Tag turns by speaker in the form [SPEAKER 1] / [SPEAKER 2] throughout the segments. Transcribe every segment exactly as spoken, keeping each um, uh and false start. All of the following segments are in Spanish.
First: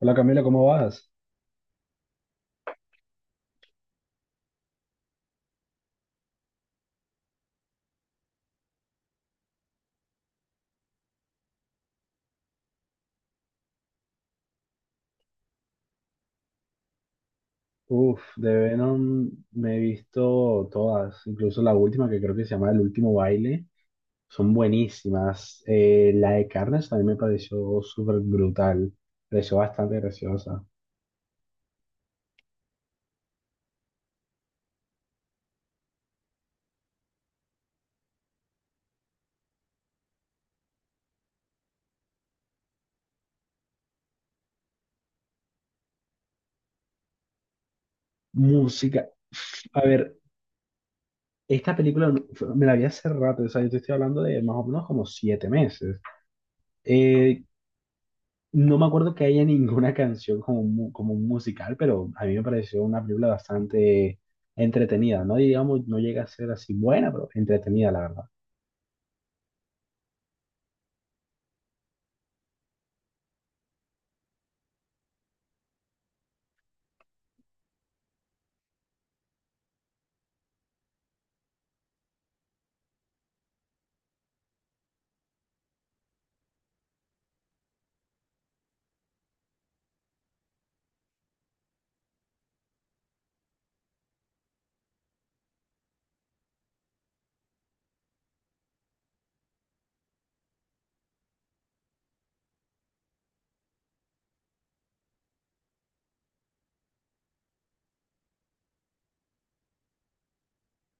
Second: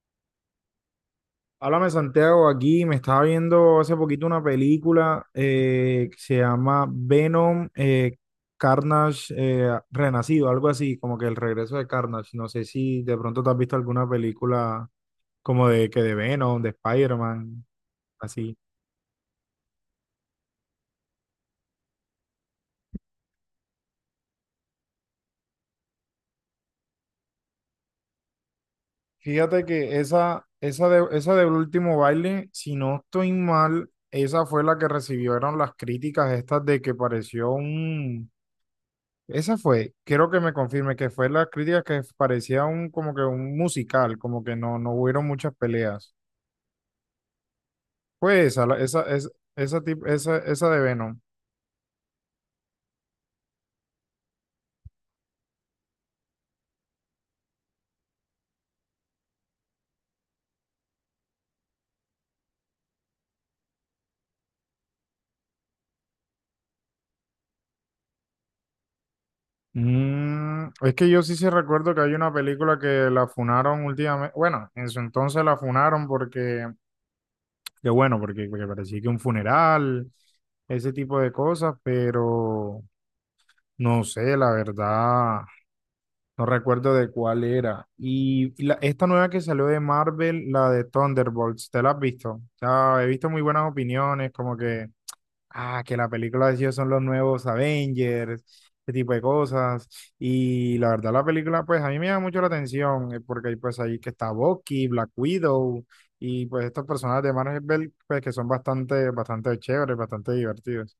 [SPEAKER 1] Hola Camila, ¿cómo vas?
[SPEAKER 2] Háblame, Santiago, aquí me estaba viendo hace poquito una película eh, que se llama Venom, eh, Carnage, eh, Renacido, algo así, como que el regreso de Carnage. No sé si de pronto te has visto alguna película como de que de Venom, de Spider-Man,
[SPEAKER 1] Uf, de
[SPEAKER 2] así.
[SPEAKER 1] Venom me he visto todas, incluso la última que creo que se llama El Último Baile, son buenísimas. Eh, la de Carnage también me pareció súper brutal, pareció
[SPEAKER 2] Fíjate que
[SPEAKER 1] bastante
[SPEAKER 2] esa,
[SPEAKER 1] graciosa.
[SPEAKER 2] esa de, esa del último baile, si no estoy mal, esa fue la que recibieron las críticas estas de que pareció un... Esa fue, quiero que me confirme que fue la crítica que parecía un como que un musical, como que no, no hubieron muchas peleas. Fue esa, la- esa,
[SPEAKER 1] Música,
[SPEAKER 2] es-
[SPEAKER 1] a
[SPEAKER 2] esa, tip-
[SPEAKER 1] ver,
[SPEAKER 2] esa, esa de Venom.
[SPEAKER 1] esta película no- fue- me la vi hace rato, o sea, yo te estoy hablando de más o menos como siete meses. Eh, No me acuerdo que haya ninguna canción como un, mu- como un musical, pero a mí me pareció una película bastante entretenida, ¿no? Digamos, no llega a ser así buena, pero entretenida, la verdad.
[SPEAKER 2] Mm, es que yo sí sí recuerdo que hay una película que la funaron últimamente, bueno, en su entonces la funaron porque, que bueno, porque, porque parecía que un funeral, ese tipo de cosas, pero no sé, la verdad. No recuerdo de cuál era. Y y la- esta nueva que salió de Marvel, la de Thunderbolts, ¿te la has visto? O sea, he visto muy buenas opiniones, como que, ah, que la película de ellos son los nuevos Avengers, ese tipo de cosas. Y la verdad, la película, pues a mí me llama mucho la atención, eh, porque hay pues ahí que está Bucky, Black Widow, y pues estos personajes de Marvel, pues que son bastante, bastante chéveres, bastante divertidos.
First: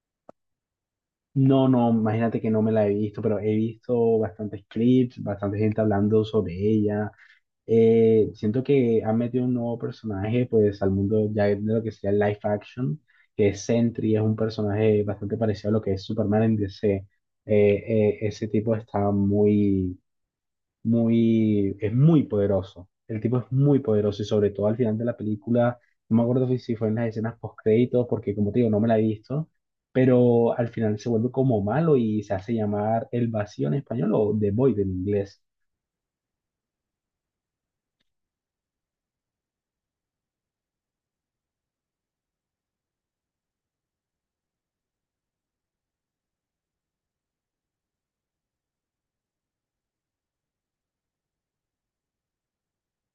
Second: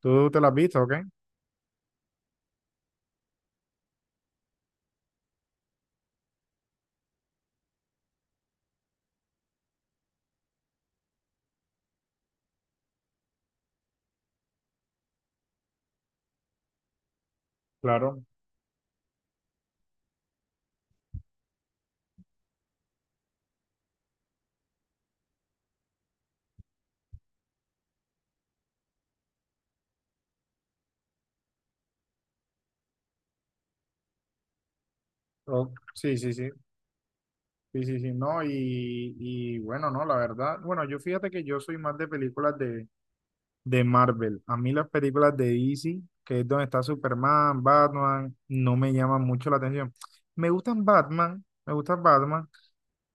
[SPEAKER 2] ¿Tú te la has visto, o qué?
[SPEAKER 1] No, no, imagínate que no me la he visto, pero he visto bastantes clips, bastante gente hablando sobre ella. Eh, siento que han metido un nuevo personaje, pues, al mundo ya de lo que sería el live action, que es Sentry, es un personaje bastante parecido a lo que es Superman en D C. Eh, eh,
[SPEAKER 2] Claro.
[SPEAKER 1] ese tipo está muy muy, es muy poderoso. El tipo es muy poderoso y sobre todo al final de la película, no me acuerdo si si fue en las escenas post créditos, porque como te digo, no me la he visto, pero al final se vuelve como malo y se hace llamar El Vacío en español o The Void en inglés.
[SPEAKER 2] Oh, sí, sí, sí. Sí, sí, sí, no, y, y bueno, no, la verdad, bueno, yo fíjate que yo soy más de películas de, de Marvel. A mí las películas de D C, que es donde está Superman, Batman, no me llaman mucho la atención. Me gustan Batman, me gustan Batman,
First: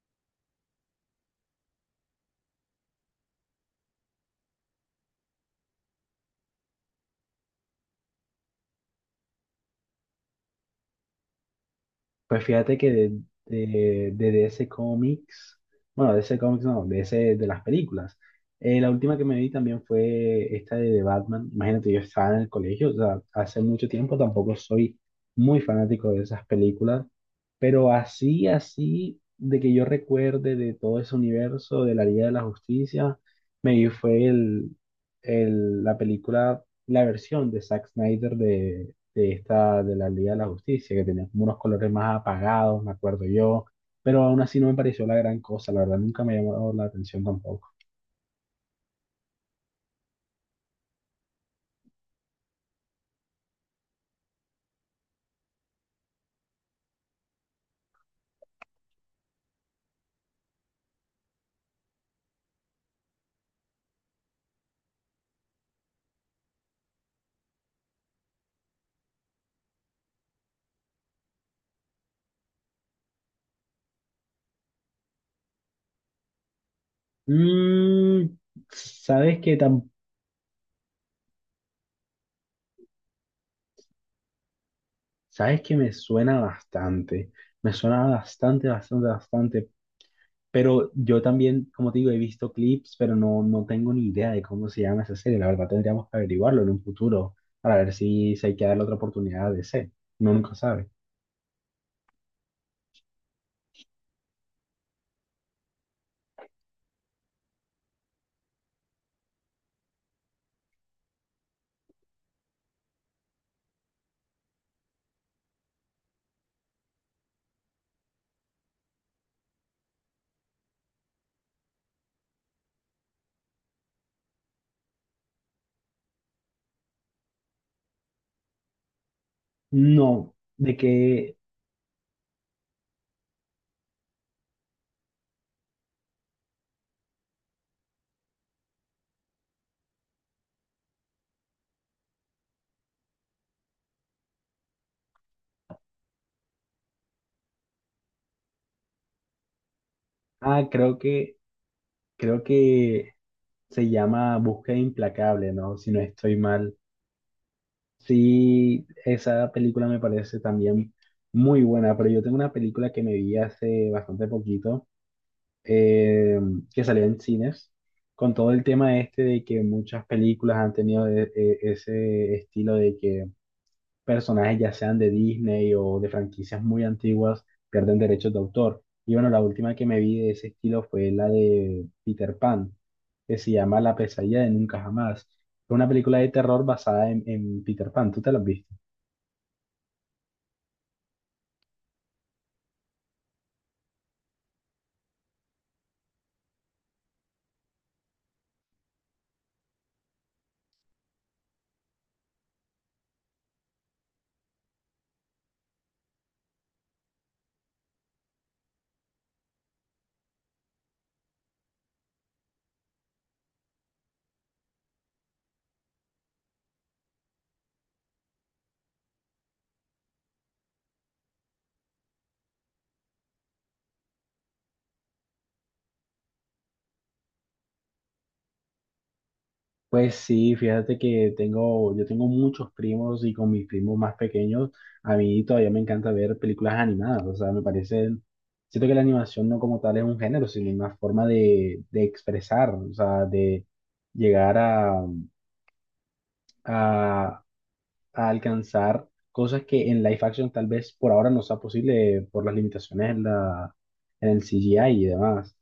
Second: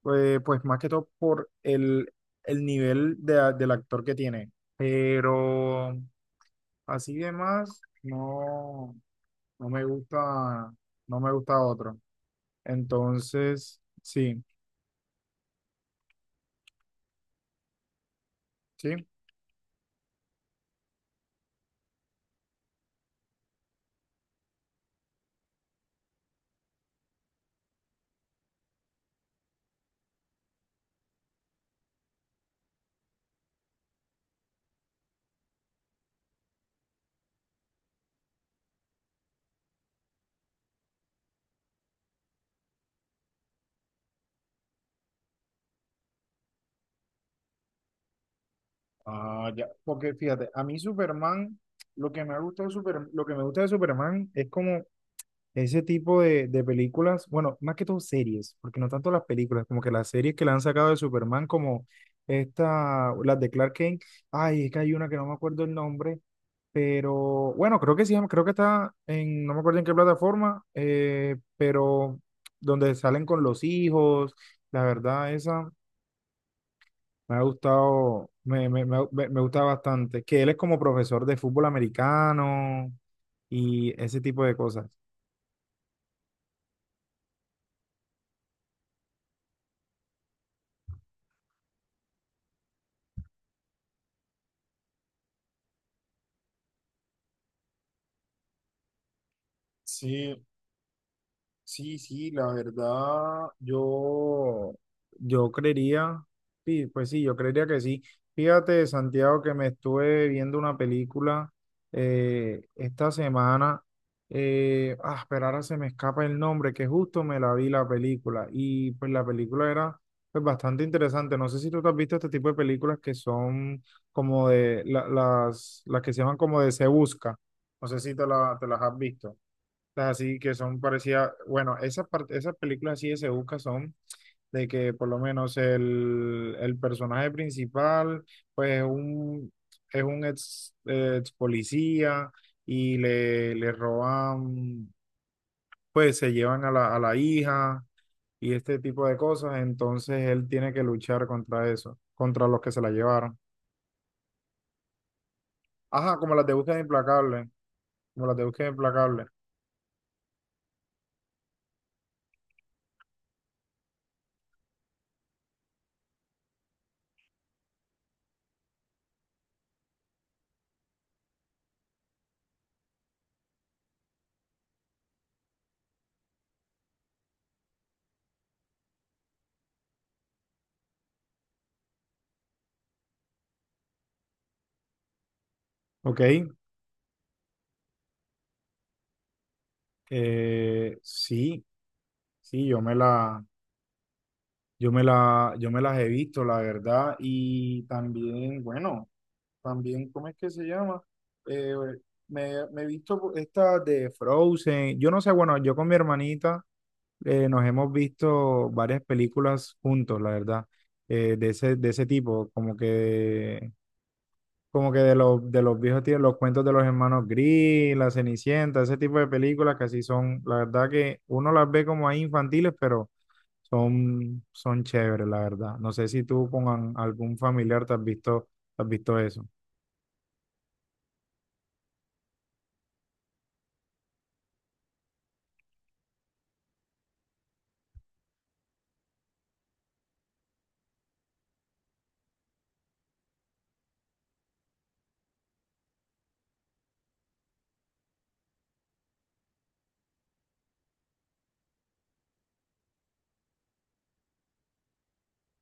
[SPEAKER 2] pues, pues más que todo por el, el nivel de, del actor que tiene. Pero así de más, no, no me gusta, no me gusta otro.
[SPEAKER 1] Pues fíjate que de,
[SPEAKER 2] Entonces,
[SPEAKER 1] de, de
[SPEAKER 2] sí.
[SPEAKER 1] D C Comics, bueno, de D C Comics no, de ese, de las películas. Eh, la
[SPEAKER 2] Sí.
[SPEAKER 1] última que me vi también fue esta de The Batman. Imagínate, yo estaba en el colegio, o sea, hace mucho tiempo tampoco soy muy fanático de esas películas, pero así, así, de que yo recuerde de todo ese universo, de la Liga de la Justicia, me vi fue el, el- la película, la versión de Zack Snyder de esta, de la Liga de la Justicia, que tenía como unos colores más apagados, me acuerdo yo, pero aún así no me pareció la gran cosa, la verdad nunca me llamó la atención tampoco.
[SPEAKER 2] Ah, ya. Porque fíjate, a mí Superman, lo que me gusta de Superman, lo que me gusta de Superman es como ese tipo de, de películas, bueno, más que todo series, porque no tanto las películas, como que las series que le han sacado de Superman, como esta, las de Clark Kent, ay, es que hay una que no me acuerdo el nombre, pero bueno, creo que sí, creo que está en, no me acuerdo en qué plataforma, eh, pero donde salen con los hijos, la verdad, esa. Me ha gustado,
[SPEAKER 1] Mm,
[SPEAKER 2] me, me, me, me-
[SPEAKER 1] ¿sabes
[SPEAKER 2] me
[SPEAKER 1] qué
[SPEAKER 2] gusta
[SPEAKER 1] tam
[SPEAKER 2] bastante, que él es como profesor de fútbol americano y ese tipo de cosas.
[SPEAKER 1] ¿Sabes que me suena bastante? Me suena bastante, bastante, bastante, pero yo también, como te digo, he visto clips, pero no, no tengo ni idea de cómo se llama esa serie, la verdad tendríamos que averiguarlo en un futuro para ver si se hay que darle otra oportunidad de ser, uno
[SPEAKER 2] Sí.
[SPEAKER 1] nunca sabe.
[SPEAKER 2] Sí, sí, la verdad, yo, yo creería, sí, pues sí, yo creería que sí. Fíjate, Santiago, que me estuve viendo una película eh, esta semana. Eh, ah, pero ahora se me escapa el nombre, que justo me la vi la película. Y pues la película era pues, bastante interesante. No sé si tú te has visto este tipo de películas que son como de la- las, las que se llaman como de Se Busca. No sé si te la- te las has visto las
[SPEAKER 1] No,
[SPEAKER 2] así que
[SPEAKER 1] de
[SPEAKER 2] son parecidas,
[SPEAKER 1] que,
[SPEAKER 2] bueno, esas, par- esas películas así de Sebuca son de que por lo menos el, el personaje principal pues es un, es un ex, eh, ex policía y le, le roban, pues se llevan a la, a la hija y este tipo de cosas, entonces él
[SPEAKER 1] ah,
[SPEAKER 2] tiene que
[SPEAKER 1] Creo
[SPEAKER 2] luchar
[SPEAKER 1] que
[SPEAKER 2] contra eso,
[SPEAKER 1] creo
[SPEAKER 2] contra los que se la
[SPEAKER 1] que
[SPEAKER 2] llevaron.
[SPEAKER 1] se llama Búsqueda Implacable, ¿no? Si no
[SPEAKER 2] Ajá, como
[SPEAKER 1] estoy
[SPEAKER 2] las de
[SPEAKER 1] mal.
[SPEAKER 2] Búsqueda Implacable, como las de Búsqueda
[SPEAKER 1] Sí,
[SPEAKER 2] Implacable.
[SPEAKER 1] esa película me parece también muy buena, pero yo tengo una película que me vi hace bastante poquito, eh, que salió en cines, con todo el tema este de que muchas películas han tenido e- e- ese estilo de que personajes, ya sean de Disney o de franquicias muy antiguas, pierden derechos de autor. Y bueno, la última que me vi de ese estilo fue la de Peter Pan, que se llama La pesadilla de nunca jamás. Fue una película
[SPEAKER 2] Ok,
[SPEAKER 1] de terror basada en, en Peter Pan. ¿Tú te la has visto?
[SPEAKER 2] eh, sí, sí, yo me la... Yo me la, yo me las he visto, la verdad, y también, bueno, también, ¿cómo es que se llama? Eh, me, me he visto estas de Frozen, yo no sé, bueno, yo con mi hermanita eh, nos hemos visto varias películas juntos, la verdad, eh, de ese, de ese tipo, como que, como que de los, de los viejos tíos, los cuentos de los hermanos Grimm, La Cenicienta, ese tipo de películas que así son, la verdad que uno las ve como ahí infantiles, pero son, son chéveres, la verdad. No sé si tú con an- algún familiar te has visto, te has visto eso.
[SPEAKER 1] Pues sí, fíjate que tengo, yo tengo muchos primos y con mis primos más pequeños, a mí todavía me encanta ver películas animadas, o sea, me parece, siento que la animación no como tal es un género, sino una forma de, de expresar, o sea, de llegar a, a, a alcanzar cosas que en live action tal vez por ahora no sea posible por las limitaciones en la, en el C G I y demás.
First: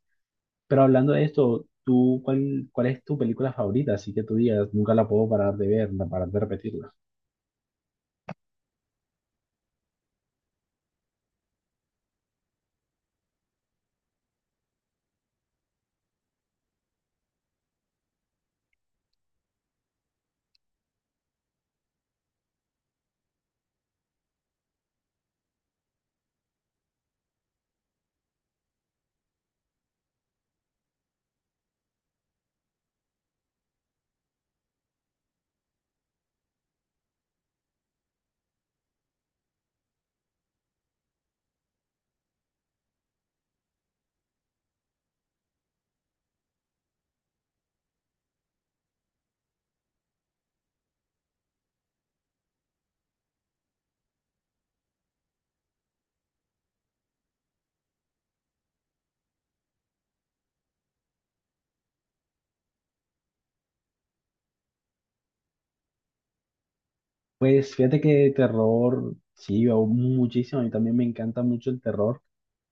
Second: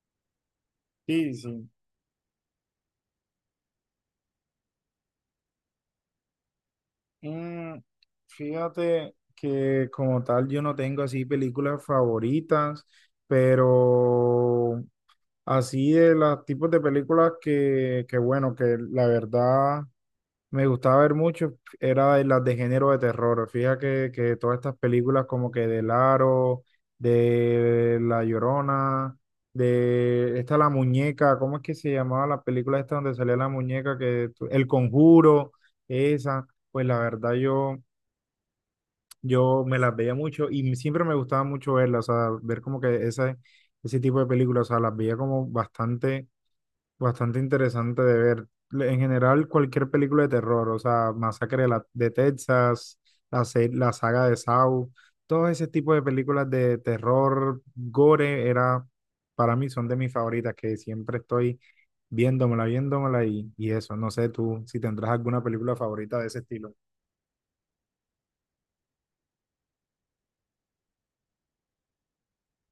[SPEAKER 1] Pero hablando de
[SPEAKER 2] Sí,
[SPEAKER 1] esto,
[SPEAKER 2] sí.
[SPEAKER 1] ¿tú cuál, cuál es tu película favorita? Así que tú digas, nunca la puedo parar de ver, no parar de repetirla.
[SPEAKER 2] Mm, Fíjate que como tal yo no tengo así películas favoritas, pero así de los tipos de películas que, que bueno, que la verdad me gustaba ver mucho, era de las de género de terror. Fíjate que, que todas estas películas como que del Aro, de La Llorona, de esta La Muñeca, ¿cómo es que se llamaba la película esta donde salía la muñeca? Que, tu- El Conjuro, esa, pues la verdad yo, yo me las veía mucho y siempre me gustaba mucho verlas, o sea, ver como que ese, ese tipo de películas, o sea, las veía como bastante, bastante interesante de ver. Le- En general, cualquier película de terror, o sea, Masacre de, la- de Texas, la, se- la saga de Saw, todo ese tipo de películas de terror, gore, era, para mí son de mis favoritas, que siempre estoy viéndomela, viéndomela y, y eso. No sé tú si tendrás alguna película favorita de ese estilo.
[SPEAKER 1] Pues fíjate que terror, sí, veo muchísimo. A mí también me encanta mucho el terror.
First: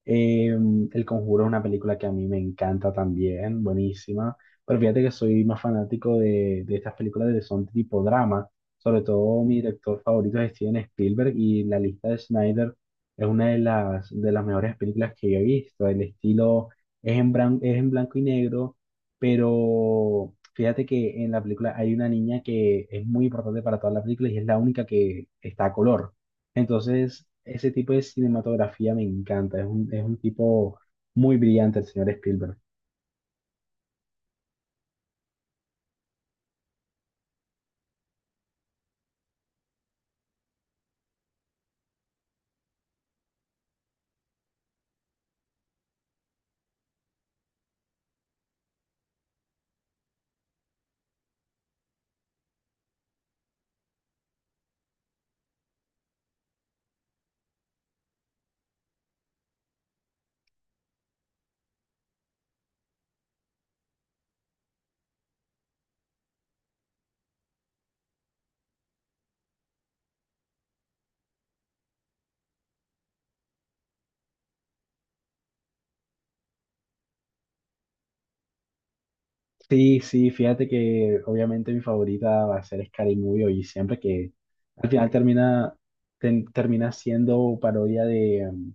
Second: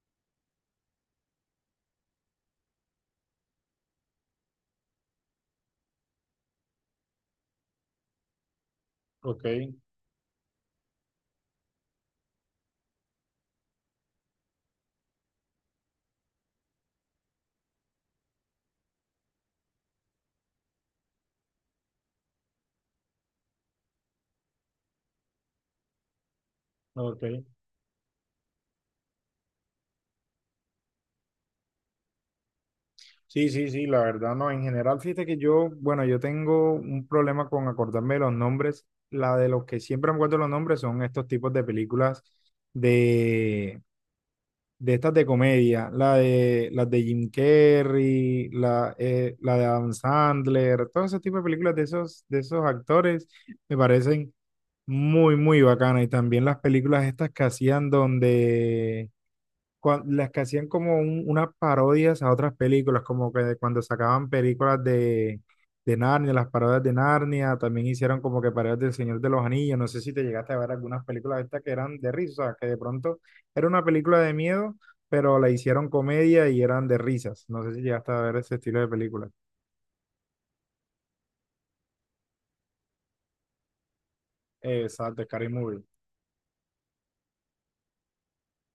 [SPEAKER 1] Eh, El Conjuro es una película que a mí me encanta también, buenísima. Pero fíjate que soy más fanático de, de estas películas de son tipo drama. Sobre todo
[SPEAKER 2] Ok,
[SPEAKER 1] mi director favorito es Steven Spielberg y la lista de Snyder es una de las, de las mejores películas que yo he visto. El estilo es en, bran- es en blanco y negro, pero fíjate que en la película hay una niña que es muy importante para toda la película y es la única que está a color. Entonces,
[SPEAKER 2] ok.
[SPEAKER 1] ese tipo de cinematografía me encanta, es un, es un tipo muy brillante el señor Spielberg.
[SPEAKER 2] Sí, sí, sí, la verdad no. En general, fíjate que yo, bueno, yo tengo un problema con acordarme de los nombres. La de los que siempre me acuerdo los nombres son estos tipos de películas de, de estas de comedia. La de, las de Jim Carrey, la, eh, la de Adam Sandler, todo ese tipo de películas de esos, de esos actores me parecen muy, muy bacanas. Y también las películas estas que hacían donde cua- las que hacían como un- unas parodias a otras películas, como que cuando sacaban películas de, de Narnia, las parodias de Narnia, también hicieron como que parodias del Señor de los Anillos. No sé si te llegaste a ver algunas películas de estas que eran de risa, que de pronto era una película de miedo, pero la hicieron comedia y eran de risas. No sé si llegaste a ver ese estilo de películas.
[SPEAKER 1] Sí, sí, fíjate que obviamente mi favorita va a ser Scary Movie y siempre que al final
[SPEAKER 2] Exacto, Scary
[SPEAKER 1] termina,
[SPEAKER 2] Movie.
[SPEAKER 1] ten- termina siendo parodia de, um,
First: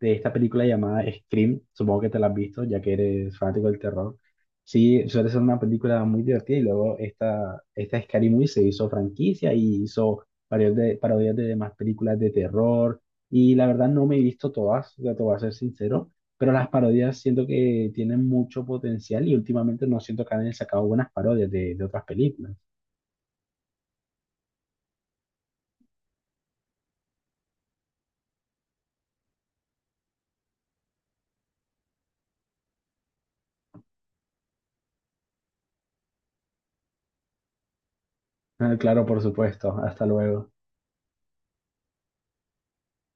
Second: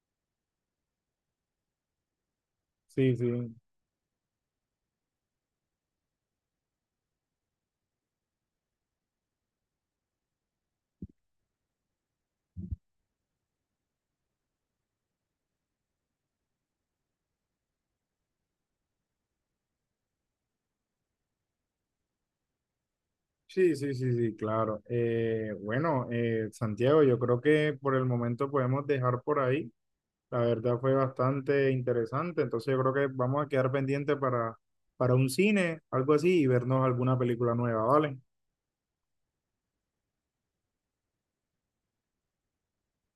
[SPEAKER 1] de esta película llamada Scream, supongo que te la has visto, ya que
[SPEAKER 2] Sí,
[SPEAKER 1] eres
[SPEAKER 2] sí.
[SPEAKER 1] fanático del terror. Sí, suele ser una película muy divertida y luego esta, esta Scary Movie se hizo franquicia y hizo varios de, parodias de demás películas de terror y la verdad no me he visto todas, ya te voy a ser sincero, pero las parodias siento que tienen mucho potencial y últimamente no siento que hayan sacado buenas parodias de, de otras películas.
[SPEAKER 2] Sí, sí, sí, sí, claro. Eh, bueno, eh, Santiago, yo creo que por el momento podemos dejar por ahí. La verdad fue bastante interesante, entonces yo creo que vamos a quedar pendientes para, para un cine, algo así, y vernos alguna película nueva, ¿vale?
[SPEAKER 1] Ah, claro, por supuesto. Hasta luego.